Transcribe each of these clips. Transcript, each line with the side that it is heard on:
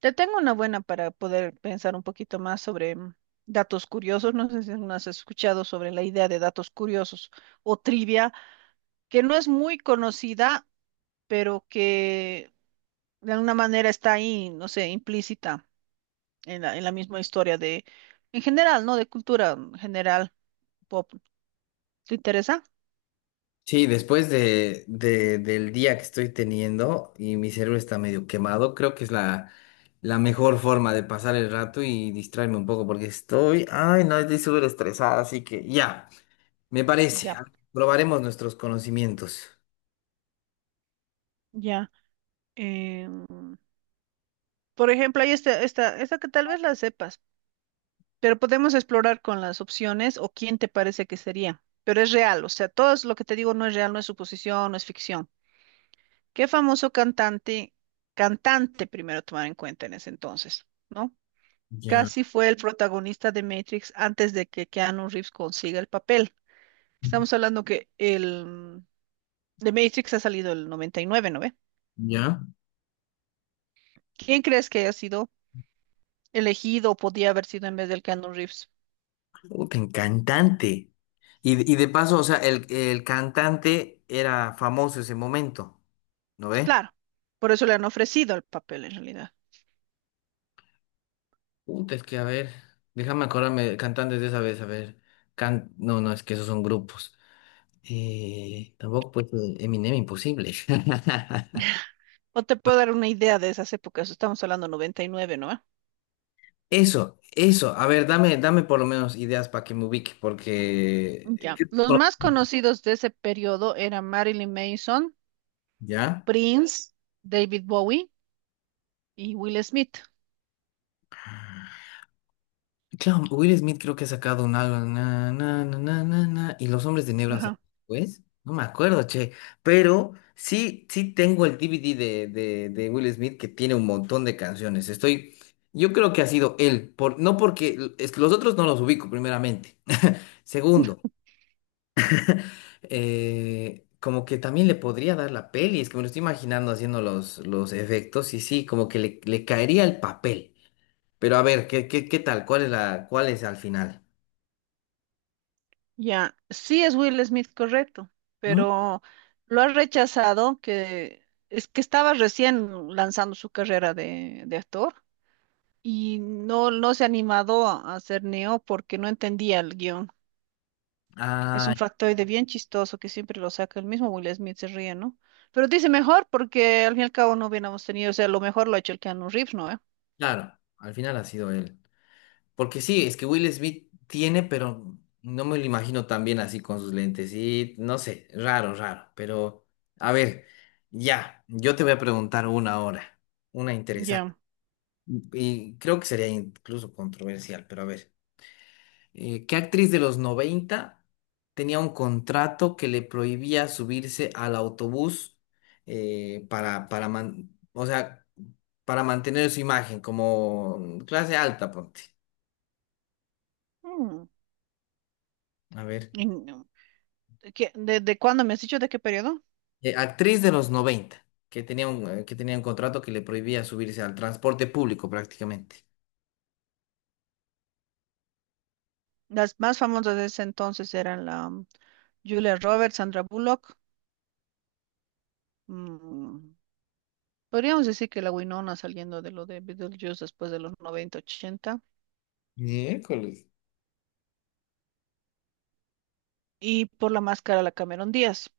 right: Te tengo una buena para poder pensar un poquito más sobre datos curiosos. No sé si no has escuchado sobre la idea de datos curiosos o trivia, que no es muy conocida, pero que de alguna manera está ahí, no sé, implícita en la misma historia de, en general, ¿no? De cultura general pop. ¿Te interesa?
left: Sí, después del día que estoy teniendo y mi cerebro está medio quemado, creo que es la mejor forma de pasar el rato y distraerme un poco porque estoy, ay, no, estoy súper estresada, así que ya, me parece,
right: Ya.
left: probaremos nuestros conocimientos.
right: Ya. Em, por ejemplo, hay esta que tal vez la sepas. Pero podemos explorar con las opciones o quién te parece que sería. Pero es real, o sea, todo es lo que te digo no es real, no es suposición, no es ficción. ¿Qué famoso cantante primero tomar en cuenta en ese entonces, ¿no?
left: Ya,
right: Casi fue el protagonista de Matrix antes de que Keanu Reeves consiga el papel. Estamos hablando que el de Matrix ha salido el 99, ¿no ve?
left: ya.
right: ¿Quién crees que haya sido elegido o podía haber sido en vez del Keanu Reeves?
left: Puta, en cantante. Y de paso, o sea, el cantante era famoso ese momento, ¿no ve?
right: Claro, por eso le han ofrecido el papel en realidad.
left: Puta, es que a ver, déjame acordarme de cantantes de esa vez, a ver. Can... No, no, es que esos son grupos. Tampoco pues Eminem imposible.
right: O te puedo dar una idea de esas épocas. Estamos hablando 99, ¿no?
left: Eso, a ver, dame, dame por lo menos ideas para que me ubique, porque...
right: Ya. Los más conocidos de ese periodo eran Marilyn Manson,
left: ¿Ya?
right: Prince, David Bowie y Will Smith.
left: Claro, Will Smith creo que ha sacado un álbum, na, na, na, na, na, na, y Los Hombres de Negro han
right: Ajá.
left: sacado, pues, no me acuerdo, che, pero sí, sí tengo el DVD de Will Smith que tiene un montón de canciones, estoy, yo creo que ha sido él, por, no porque, es que los otros no los ubico primeramente, segundo, como que también le podría dar la peli, es que me lo estoy imaginando haciendo los efectos, y sí, como que le caería el papel, pero a ver, ¿ qué tal? ¿Cuál es cuál es al final?
right: Ya. Sí es Will Smith correcto, pero lo ha rechazado que es que estaba recién lanzando su carrera de actor y no se ha animado a hacer Neo porque no entendía el guión. Es
left: Ah,
right: un factoide bien chistoso que siempre lo saca el mismo Will Smith, se ríe, ¿no? Pero dice mejor porque al fin y al cabo no hubiéramos tenido, o sea, lo mejor lo ha hecho el Keanu Reeves, ¿no, eh?
left: claro, al final ha sido él. Porque sí, es que Will Smith tiene, pero no me lo imagino tan bien así con sus lentes. Y no sé, raro, raro. Pero, a ver, ya, yo te voy a preguntar una ahora, una interesante.
right: Ya.
left: Y creo que sería incluso controversial, pero a ver. ¿Qué actriz de los 90 tenía un contrato que le prohibía subirse al autobús man- o sea, para mantener su imagen como clase alta, ponte?
right: Mm.
left: A ver.
right: Y no. ¿De cuándo me has dicho? ¿De qué periodo?
left: Actriz de los 90 que tenía un contrato que le prohibía subirse al transporte público prácticamente.
right: Las más famosas de ese entonces eran la Julia Roberts, Sandra Bullock. mm, Podríamos decir que la Winona saliendo de lo de Beetlejuice después de los 90 ochenta.
left: Miércoles.
right: Y por la máscara, la Cameron Díaz.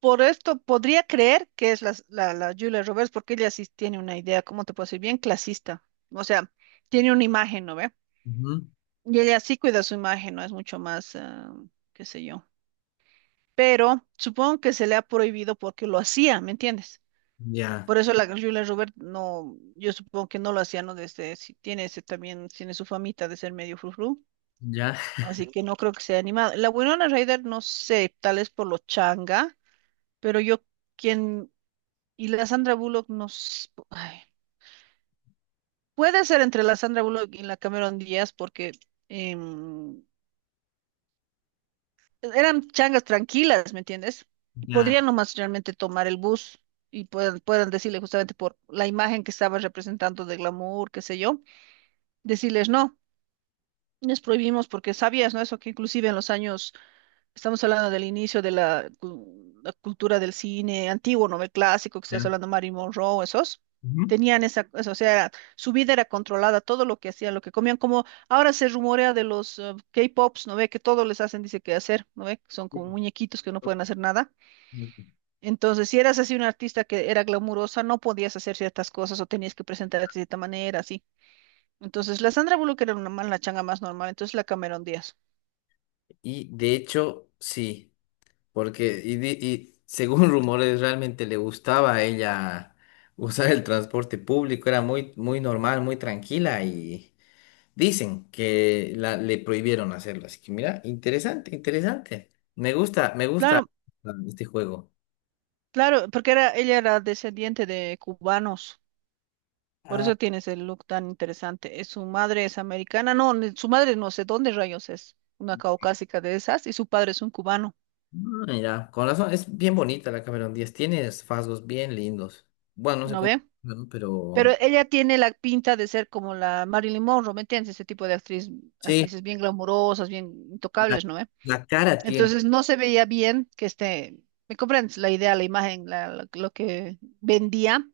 right: Por esto podría creer que es la Julia Roberts, porque ella sí tiene una idea, ¿cómo te puedo decir? Bien clasista. O sea, tiene una imagen, ¿no ve?
left: Ujú.
right: Y ella sí cuida su imagen, ¿no? Es mucho más, qué sé yo. Pero supongo que se le ha prohibido porque lo hacía, ¿me entiendes?
left: Ya,
right: Por eso la Julia Roberts no, yo supongo que no lo hacía, ¿no? Desde, si tiene ese también, tiene su famita de ser medio frufru.
left: ya,
right: Así que no creo que sea animado. La Winona Ryder, no sé, tal vez por lo changa, pero yo, quien. Y la Sandra Bullock nos... Ay, puede ser entre la Sandra Bullock y la Cameron Díaz porque em, eran changas tranquilas, ¿me entiendes? Y
left: ya,
right: podrían nomás realmente tomar el bus y puedan decirle justamente por la imagen que estaba representando de glamour, qué sé yo, decirles no, les prohibimos porque sabías, ¿no? Eso que inclusive en los años. Estamos hablando del inicio de la cultura del cine antiguo, ¿no? El clásico, que estás
left: ya.
right: hablando Marilyn Monroe, esos.
left: Ujú.
right: Tenían eso, o sea, su vida era controlada, todo lo que hacían, lo que comían, como ahora se rumorea de los K-pops, ¿no ve? Que todo les hacen, dice que hacer, ¿no ve? Son como
left: Sí.
right: muñequitos que no pueden hacer nada. Entonces, si eras así una artista que era glamurosa, no podías hacer ciertas cosas o tenías que presentarte de cierta manera, así. Entonces, la Sandra Bullock era la changa más normal, entonces la Cameron Díaz.
left: Y de hecho, sí. Porque, y, di- y según rumores, realmente le gustaba a ella usar el transporte público, era muy, muy normal, muy tranquila y dicen que le prohibieron hacerlo. Así que mira, interesante, interesante. Me gusta
right: Claro.
left: este juego.
right: Claro, porque era, ella era descendiente de cubanos, por eso tienes el look tan interesante. Su madre es americana, no, su madre no sé dónde rayos es, una caucásica de esas, y su padre es un cubano,
left: Mm, mira, con razón, es bien bonita la Cameron Díaz, tiene rasgos bien lindos. Bueno, no sé
right: ¿no
left: cómo,
right: ve?
left: ¿no?
right: Pero
left: Pero
right: ella tiene la pinta de ser como la Marilyn Monroe, ¿me entiendes? Ese tipo de actriz,
left: sí,
right: actrices bien glamurosas, bien
left: la,
right: intocables, ¿no ve?
left: la cara tiene.
right: Entonces no se veía bien que este, ¿me comprendes? La idea, la imagen, lo que vendía,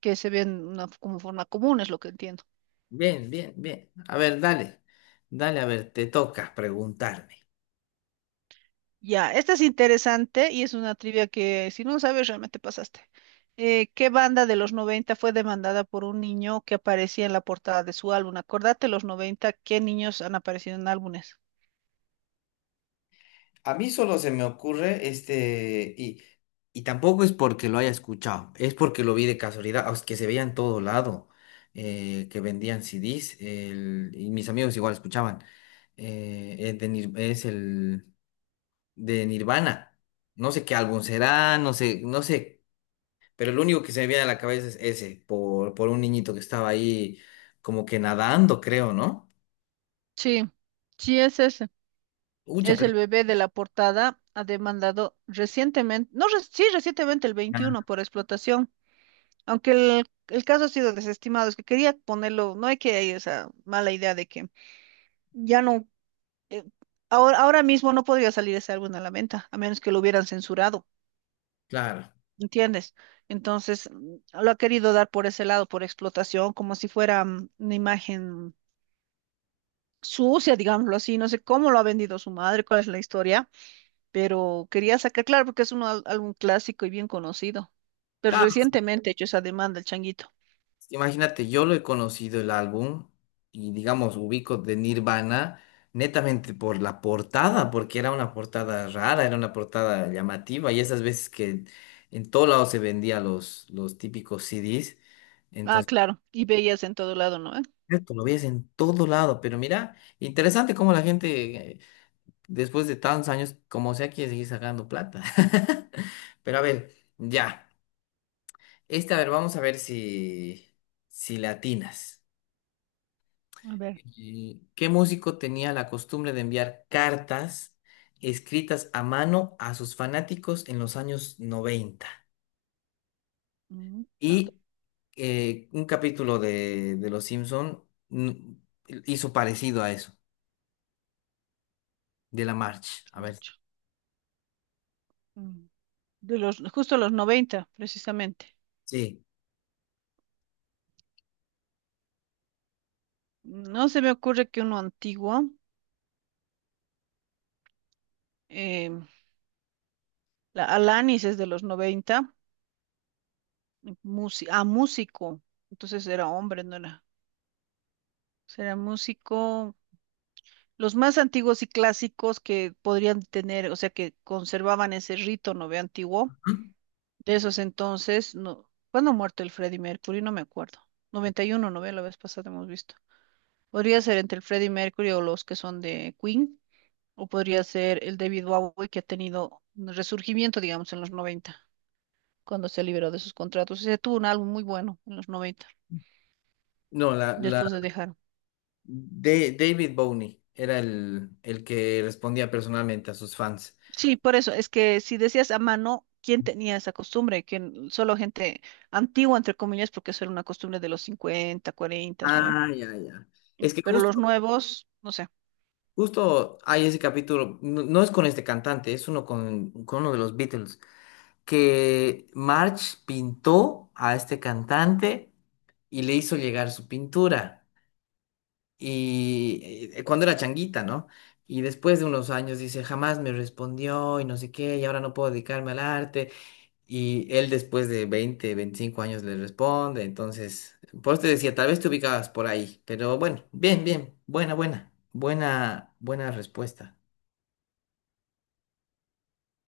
right: que se ve en una, como forma común, es lo que entiendo.
left: Bien, bien, bien. A ver, dale, dale, a ver, te toca preguntarme.
right: Ya, esta es interesante y es una trivia que si no sabes realmente pasaste. ¿Qué banda de los 90 fue demandada por un niño que aparecía en la portada de su álbum? Acordate, los noventa, ¿qué niños han aparecido en álbumes?
left: A mí solo se me ocurre este, y tampoco es porque lo haya escuchado, es porque lo vi de casualidad, o es que se veía en todo lado, que vendían CDs, el- y mis amigos igual escuchaban. Es es el de Nirvana. No sé qué álbum será, no sé, no sé, pero lo único que se me viene a la cabeza es ese, por un niñito que estaba ahí como que nadando, creo, ¿no?
right: Sí, sí es ese.
left: Ucha,
right: Es
left: pero...
right: el bebé de la portada, ha demandado recientemente, no, sí, recientemente el
left: Ah,
right: 21 por explotación, aunque el caso ha sido desestimado, es que quería ponerlo, no hay que, hay esa mala idea de que ya no, eh, ahora, mismo no podría salir ese álbum a la venta, a menos que lo hubieran censurado,
left: claro.
right: ¿entiendes? Entonces, lo ha querido dar por ese lado, por explotación, como si fuera una imagen sucia, digámoslo así. No sé cómo lo ha vendido su madre, cuál es la historia, pero quería sacar, claro, porque es un álbum clásico y bien conocido. Pero recientemente he hecho esa demanda, el changuito.
left: Imagínate, yo lo he conocido el álbum y digamos ubico de Nirvana netamente por la portada, porque era una portada rara, era una portada llamativa y esas veces que en todo lado se vendía los típicos CDs,
right: Ah,
left: entonces
right: claro, y veías en todo lado, ¿no, eh?
left: esto lo veías en todo lado, pero mira, interesante cómo la gente después de tantos años, como sea, quiere seguir sacando plata. Pero a ver, ya, esta, a ver, vamos a ver si, si le atinas.
right: A ver.
left: ¿Qué músico tenía la costumbre de enviar cartas escritas a mano a sus fanáticos en los años 90?
right: mm, ta-
left: Y un capítulo de Los Simpson mm, hizo parecido a eso, de la March. A ver,
right: Ocho. mm, De los, justo los 90, precisamente.
left: sí.
right: No se me ocurre que uno antiguo, eh, la Alanis es de los 90, músico, entonces era hombre, no era, será músico. Los más antiguos y clásicos que podrían tener, o sea, que conservaban ese rito, ¿no ve? Antiguo,
left: Ujú.
right: de esos entonces, no, ¿cuándo ha muerto el Freddie Mercury? No me acuerdo. 91, ¿no ve? La vez pasada hemos visto. Podría ser entre el Freddie Mercury o los que son de Queen, o podría ser el David Bowie que ha tenido un resurgimiento, digamos, en los noventa, cuando se liberó de sus contratos. Ese tuvo un álbum muy bueno en los noventa,
left: No,
right: después de dejar.
left: David Bowie era el que respondía personalmente a sus fans.
right: Sí, por eso, es que si decías a mano, ¿quién tenía esa costumbre? ¿Quién? Solo gente antigua, entre comillas, porque eso era una costumbre de los 50, 40, ¿no ve?
left: Ah, ya, ya. Es que
right: Pero los
left: justo
right: nuevos, no sé.
left: Justo hay ese capítulo, no, no es con este cantante, es uno con uno de los Beatles, que Marge pintó a este cantante y le hizo llegar su pintura. Y cuando era changuita, ¿no? Y después de unos años dice, jamás me respondió y no sé qué, y ahora no puedo dedicarme al arte. Y él después de 20, 25 años le responde. Entonces, por eso te decía, tal vez te ubicabas por ahí, pero bueno, bien, bien, buena, buena, buena, buena respuesta.